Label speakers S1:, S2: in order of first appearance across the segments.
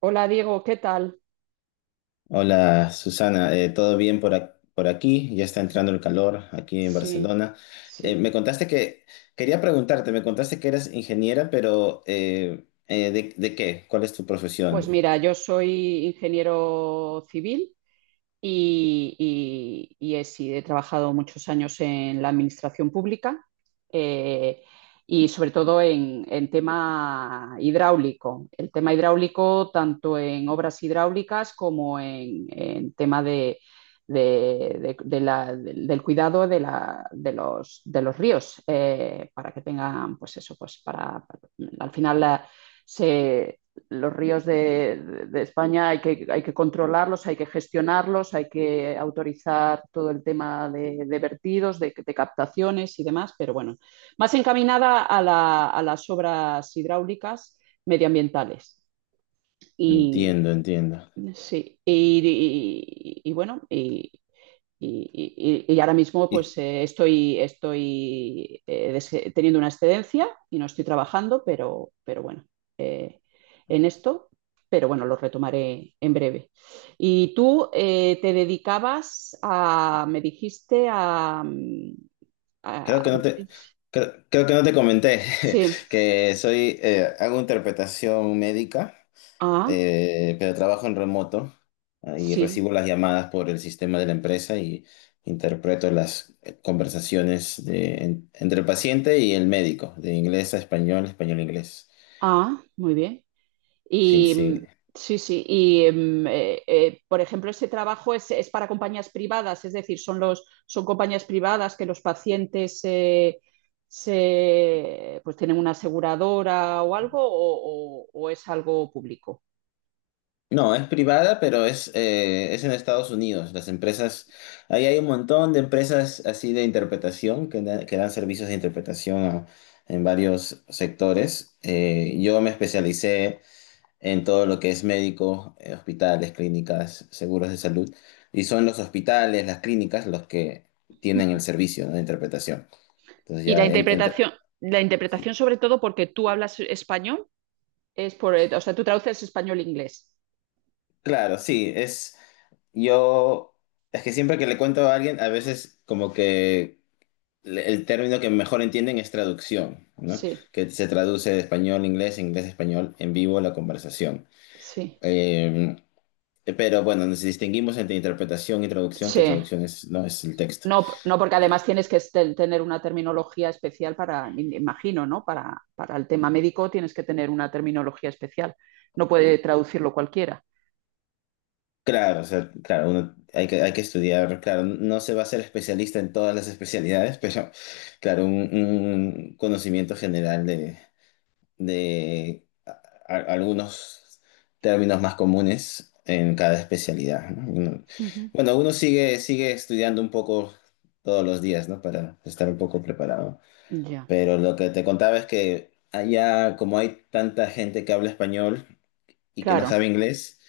S1: Hola Diego, ¿qué tal?
S2: Hola Susana. ¿Todo bien por, por aquí? Ya está entrando el calor aquí en
S1: Sí,
S2: Barcelona. Eh,
S1: sí.
S2: me contaste que, Quería preguntarte, me contaste que eras ingeniera, pero de qué? ¿Cuál es tu
S1: Pues
S2: profesión?
S1: mira, yo soy ingeniero civil y, y he, sí, he trabajado muchos años en la administración pública eh, y sobre todo en tema hidráulico. El tema hidráulico tanto en obras hidráulicas como en tema del del cuidado de de los ríos para que tengan, pues eso, al final la- se los ríos de España hay que controlarlos, hay que gestionarlos, hay que autorizar todo el tema de vertidos, de captaciones y demás, pero bueno, más encaminada a, la, a las obras hidráulicas medioambientales. Y
S2: Entiendo, entiendo.
S1: sí, y, y bueno, y, y ahora mismo pues
S2: Y
S1: estoy, estoy teniendo una excedencia y no estoy trabajando, pero bueno, eh, en esto, pero bueno, lo retomaré en breve. Y tú te dedicabas a, me dijiste a...
S2: creo que
S1: a-
S2: no te, creo que no te comenté
S1: sí,
S2: que hago interpretación médica.
S1: ah,
S2: Pero trabajo en remoto, ah, y
S1: sí,
S2: recibo las llamadas por el sistema de la empresa y interpreto las conversaciones entre el paciente y el médico, de inglés a español, español a inglés.
S1: ah, muy bien.
S2: Sí,
S1: Y
S2: sí.
S1: sí, sí. Y por ejemplo, ese trabajo es para compañías privadas, es decir, son los, son compañías privadas que los pacientes se, pues tienen una aseguradora o algo, o, o es algo público.
S2: No, es privada, pero es en Estados Unidos. Las empresas, ahí hay un montón de empresas así de interpretación que, que dan servicios de interpretación a, en varios sectores. Yo me especialicé en todo lo que es médico: hospitales, clínicas, seguros de salud. Y son los hospitales, las clínicas, los que tienen el servicio, ¿no?, de interpretación. Entonces
S1: Y
S2: ya entra.
S1: la
S2: Sí.
S1: interpretación sobre todo porque tú hablas español. Es por, o sea, tú traduces español-inglés.
S2: Claro, sí, es. Yo. Es que siempre que le cuento a alguien, a veces como que el término que mejor entienden es traducción, ¿no?
S1: Sí,
S2: Que se traduce de español a inglés, inglés a español, en vivo la conversación.
S1: sí,
S2: Eh, pero bueno, nos distinguimos entre interpretación y traducción, que
S1: sí.
S2: traducción es, no es el texto.
S1: No, no, porque además tienes que estel- tener una terminología especial para, me imagino, ¿no? Para el tema médico tienes que tener una terminología especial. No puede traducirlo cualquiera.
S2: Claro, o sea, claro, uno hay que estudiar, claro, no se va a ser especialista en todas las especialidades, pero claro, un conocimiento general de, de a- algunos términos más comunes en cada especialidad, ¿no?
S1: Ujú.
S2: Bueno, sigue estudiando un poco todos los días, ¿no? Para estar un poco preparado.
S1: Ya,
S2: Pero lo que te contaba es que allá, como hay tanta gente que habla español y que no
S1: claro.
S2: sabe inglés,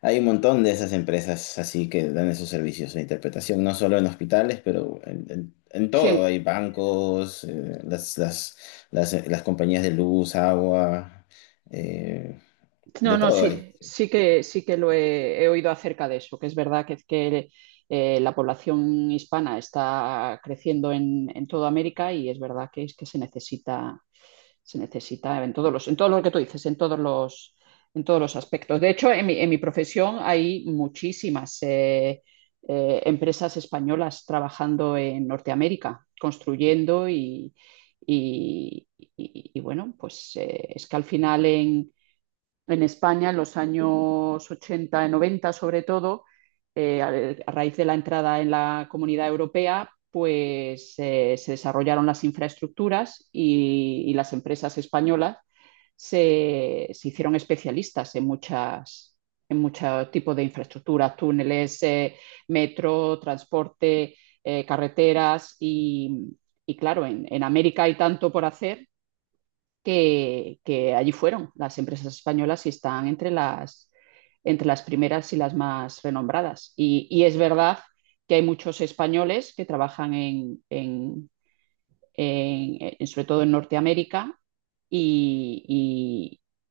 S2: hay un montón de esas empresas así que dan esos servicios de interpretación, no solo en hospitales, pero en, en
S1: Sí,
S2: todo. Hay bancos, las compañías de luz, agua, eh,
S1: no,
S2: de
S1: no,
S2: todo hay.
S1: sí, sí que lo he, he oído acerca de eso, que es verdad que, la población hispana está creciendo en toda América y es verdad que es que se necesita en todos los, en todo lo que tú dices, en todos los aspectos. De hecho, en mi profesión hay muchísimas empresas españolas trabajando en Norteamérica, construyendo y- y bueno, pues es que al final en España en los años 80 y 90, sobre todo, a raíz de la entrada en la Comunidad Europea, pues se desarrollaron las infraestructuras y las empresas españolas hicieron especialistas en muchos tipos de infraestructuras, túneles, metro, transporte, carreteras y claro, en América hay tanto por hacer que allí fueron. Las empresas españolas y están entre las primeras y las más renombradas. Y es verdad que hay muchos españoles que trabajan sobre todo en Norteamérica, y,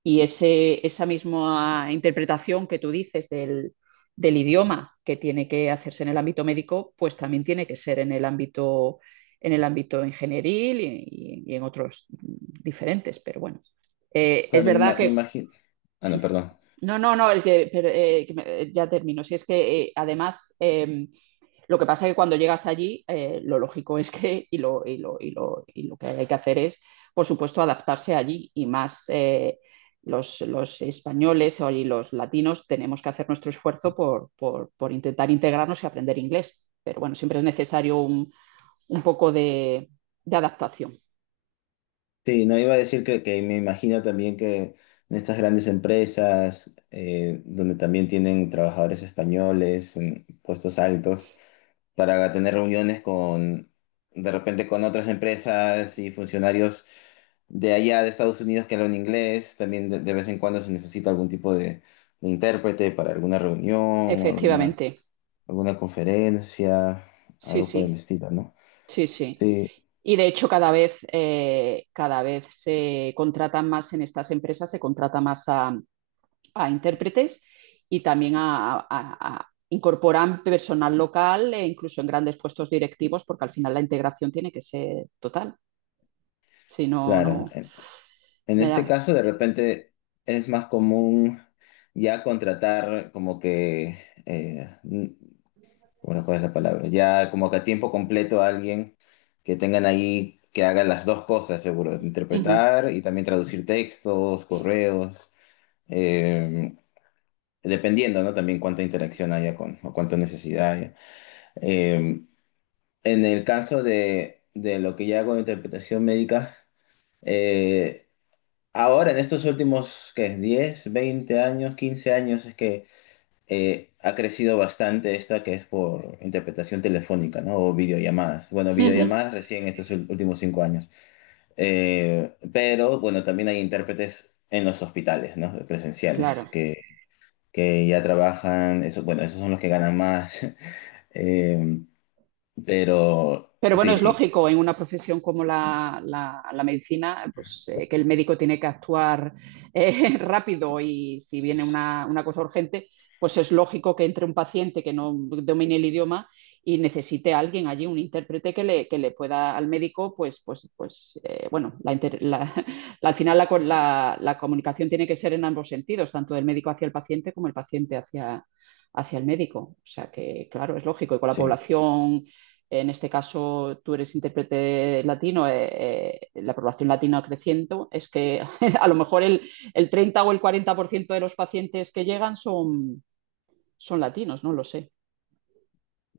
S1: y- y esa misma interpretación que tú dices del, del idioma que tiene que hacerse en el ámbito médico, pues también tiene que ser en el ámbito ingenieril y en otros diferentes, pero bueno, es
S2: Claro, me
S1: verdad que...
S2: imagino... Ah,
S1: sí,
S2: no,
S1: sí.
S2: perdón.
S1: No, no, no, el que, pero, que me- ya termino. Si es que además, lo que pasa es que cuando llegas allí, lo lógico es que, y lo que hay que hacer es, por supuesto, adaptarse allí y más los españoles o y los latinos tenemos que hacer nuestro esfuerzo por, por intentar integrarnos y aprender inglés. Pero bueno, siempre es necesario un poco de adaptación.
S2: Sí, no iba a decir que me imagino también que en estas grandes empresas, donde también tienen trabajadores españoles en puestos altos, para tener reuniones con, de repente, con otras empresas y funcionarios de allá de Estados Unidos que hablan inglés. También de vez en cuando se necesita algún tipo de intérprete para alguna reunión o
S1: Efectivamente,
S2: alguna conferencia,
S1: sí,
S2: algo por el
S1: sí.
S2: estilo, ¿no?
S1: Sí, sí.
S2: Sí,
S1: Y de hecho cada vez se contratan más en estas empresas, se contrata más a intérpretes y también a, incorporan personal local e incluso en grandes puestos directivos, porque al final la integración tiene que ser total. Si no,
S2: claro.
S1: no.
S2: En
S1: Ya,
S2: este
S1: ya.
S2: caso, de repente, es más común ya contratar como que... eh, Bueno, ¿cuál es la palabra? Ya como que a tiempo completo a alguien que tengan ahí, que haga las dos cosas, seguro,
S1: Ujú,
S2: interpretar y también traducir textos, correos, eh, dependiendo, ¿no? También cuánta interacción haya con, o cuánta necesidad haya. Eh, en el caso de lo que ya hago de interpretación médica, eh, ahora en estos últimos, ¿qué?, 10 20 años, 15 años, es que ha crecido bastante esta que es por interpretación telefónica, ¿no?, o videollamadas. Bueno,
S1: ujú.
S2: videollamadas recién estos últimos 5 años. Pero bueno, también hay intérpretes en los hospitales, ¿no? Presenciales,
S1: Claro.
S2: que ya trabajan, eso, bueno, esos son los que ganan más. Eh, pero
S1: Pero bueno,
S2: sí,
S1: es
S2: sí.
S1: lógico en una profesión como la, la medicina, pues que el médico tiene que actuar rápido y si viene una cosa urgente, pues es lógico que entre un paciente que no domine el idioma y necesite a alguien allí, un intérprete que le pueda al médico, pues, pues, pues bueno, al final la, la comunicación tiene que ser en ambos sentidos, tanto del médico hacia el paciente como el paciente hacia, hacia el médico. O sea que, claro, es lógico. Y con la
S2: Sí.
S1: población en este caso, tú eres intérprete latino, la población latina creciendo, es que a lo mejor el 30 o el 40% de los pacientes que llegan son, son latinos, no lo sé.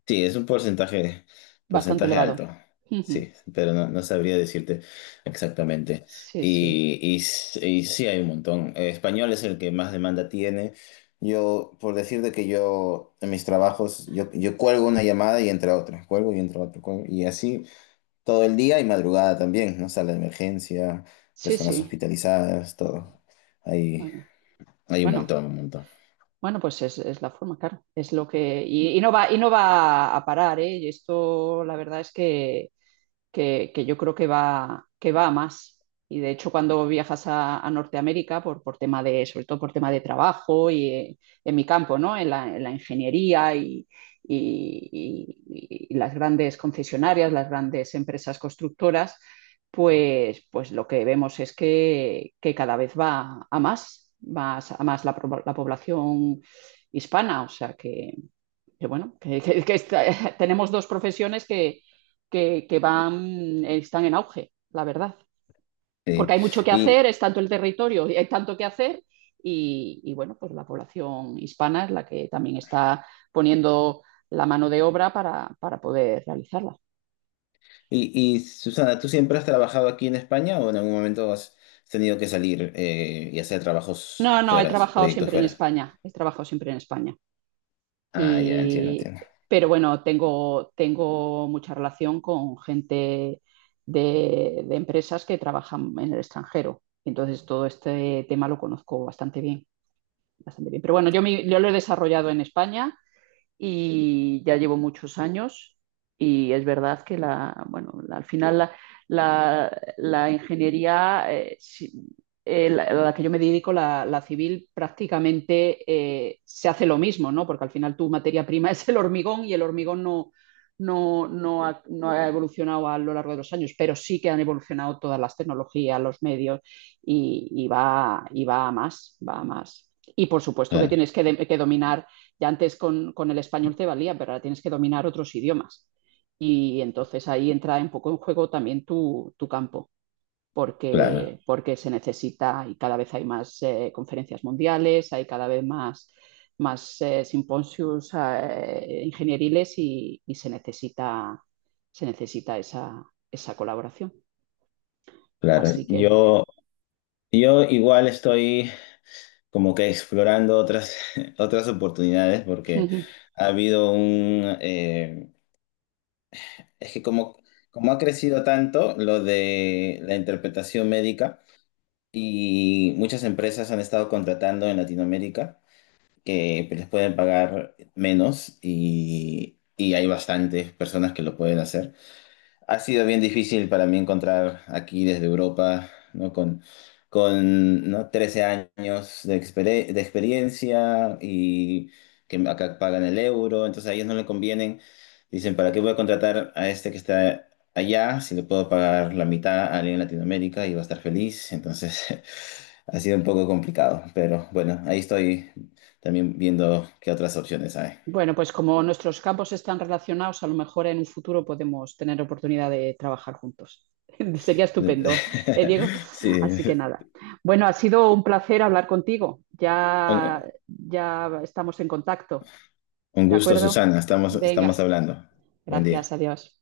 S2: Sí, es un
S1: Bastante
S2: porcentaje
S1: elevado.
S2: alto.
S1: Ujú.
S2: Sí, pero no, no sabría decirte exactamente.
S1: Sí, sí,
S2: Y sí hay un montón. Español es el que más demanda tiene. Yo, por decirte que yo, en mis trabajos, yo cuelgo una llamada y entra otra, cuelgo y entra otra, cuelgo, y así todo el día y madrugada también, ¿no? Sala de emergencia,
S1: sí,
S2: personas
S1: sí.
S2: hospitalizadas, todo. Hay,
S1: Bueno,
S2: Hay un
S1: bueno,
S2: montón, un montón.
S1: bueno, pues es la forma, claro. Es lo que. Y no va a parar, ¿eh? Y esto, la verdad es que que yo creo que va a más. Y de hecho, cuando viajas a Norteamérica, por tema de, sobre todo por tema de trabajo y en mi campo, ¿no? En la ingeniería y, y las grandes concesionarias, las grandes empresas constructoras, pues, pues lo que vemos es que cada vez va a más, más a más la, pro- la población hispana. O sea que bueno, que, que está- tenemos dos profesiones que, que van, están en auge, la verdad. Porque
S2: Sí.
S1: hay mucho que hacer, es tanto el territorio, y hay tanto que hacer, y, bueno, pues la población hispana es la que también está poniendo la mano de obra para poder realizarla.
S2: Y Susana, ¿tú siempre has trabajado aquí en España o en algún momento has tenido que salir y hacer trabajos
S1: No, no, he
S2: fuera,
S1: trabajado
S2: proyectos
S1: siempre en
S2: fuera?
S1: España, he trabajado siempre en España.
S2: Ah, ya entiendo,
S1: Y,
S2: entiendo.
S1: pero bueno, tengo, tengo mucha relación con gente de empresas que trabajan en el extranjero. Entonces todo este tema lo conozco bastante bien, bastante bien. Pero bueno, yo, mi- yo lo he desarrollado en España y ya llevo muchos años y es verdad que la, bueno, al final la, la ingeniería, la, a la que yo me dedico, la civil, prácticamente se hace lo mismo, ¿no? Porque al final tu materia prima es el hormigón y el hormigón no, no ha, no ha evolucionado a lo largo de los años, pero sí que han evolucionado todas las tecnologías, los medios y va a más, va a más. Y por supuesto que
S2: Claro,
S1: tienes que, que dominar ya antes con el español te valía, pero ahora tienes que dominar otros idiomas. Y entonces ahí entra un poco en juego también tu campo,
S2: claro,
S1: porque, porque se necesita y cada vez hay más conferencias mundiales, hay cada vez más, más simposios ingenieriles y se necesita esa, esa colaboración.
S2: claro.
S1: Así que...
S2: Yo igual estoy como que explorando otras otras oportunidades porque ha habido un... es que como ha crecido tanto lo de la interpretación médica y muchas empresas han estado contratando en Latinoamérica, que les pueden pagar menos y hay bastantes personas que lo pueden hacer. Ha sido bien difícil para mí encontrar aquí desde Europa, ¿no? Con, ¿no?, 13 años de, exper de experiencia, y que acá pagan el euro, entonces a ellos no le convienen. Dicen, ¿para qué voy a contratar a este que está allá si le puedo pagar la mitad a alguien en Latinoamérica y va a estar feliz? Entonces ha sido un poco complicado, pero bueno, ahí estoy también viendo qué otras opciones hay.
S1: Bueno, pues como nuestros campos están relacionados, a lo mejor en un futuro podemos tener oportunidad de trabajar juntos. Sería estupendo, ¿eh, Diego? Así que
S2: Sí.
S1: nada. Bueno, ha sido un placer hablar contigo. Ya, ya estamos en contacto,
S2: Un
S1: ¿de
S2: gusto,
S1: acuerdo?
S2: Susana. Estamos, estamos
S1: Venga,
S2: hablando. Buen
S1: gracias,
S2: día.
S1: adiós.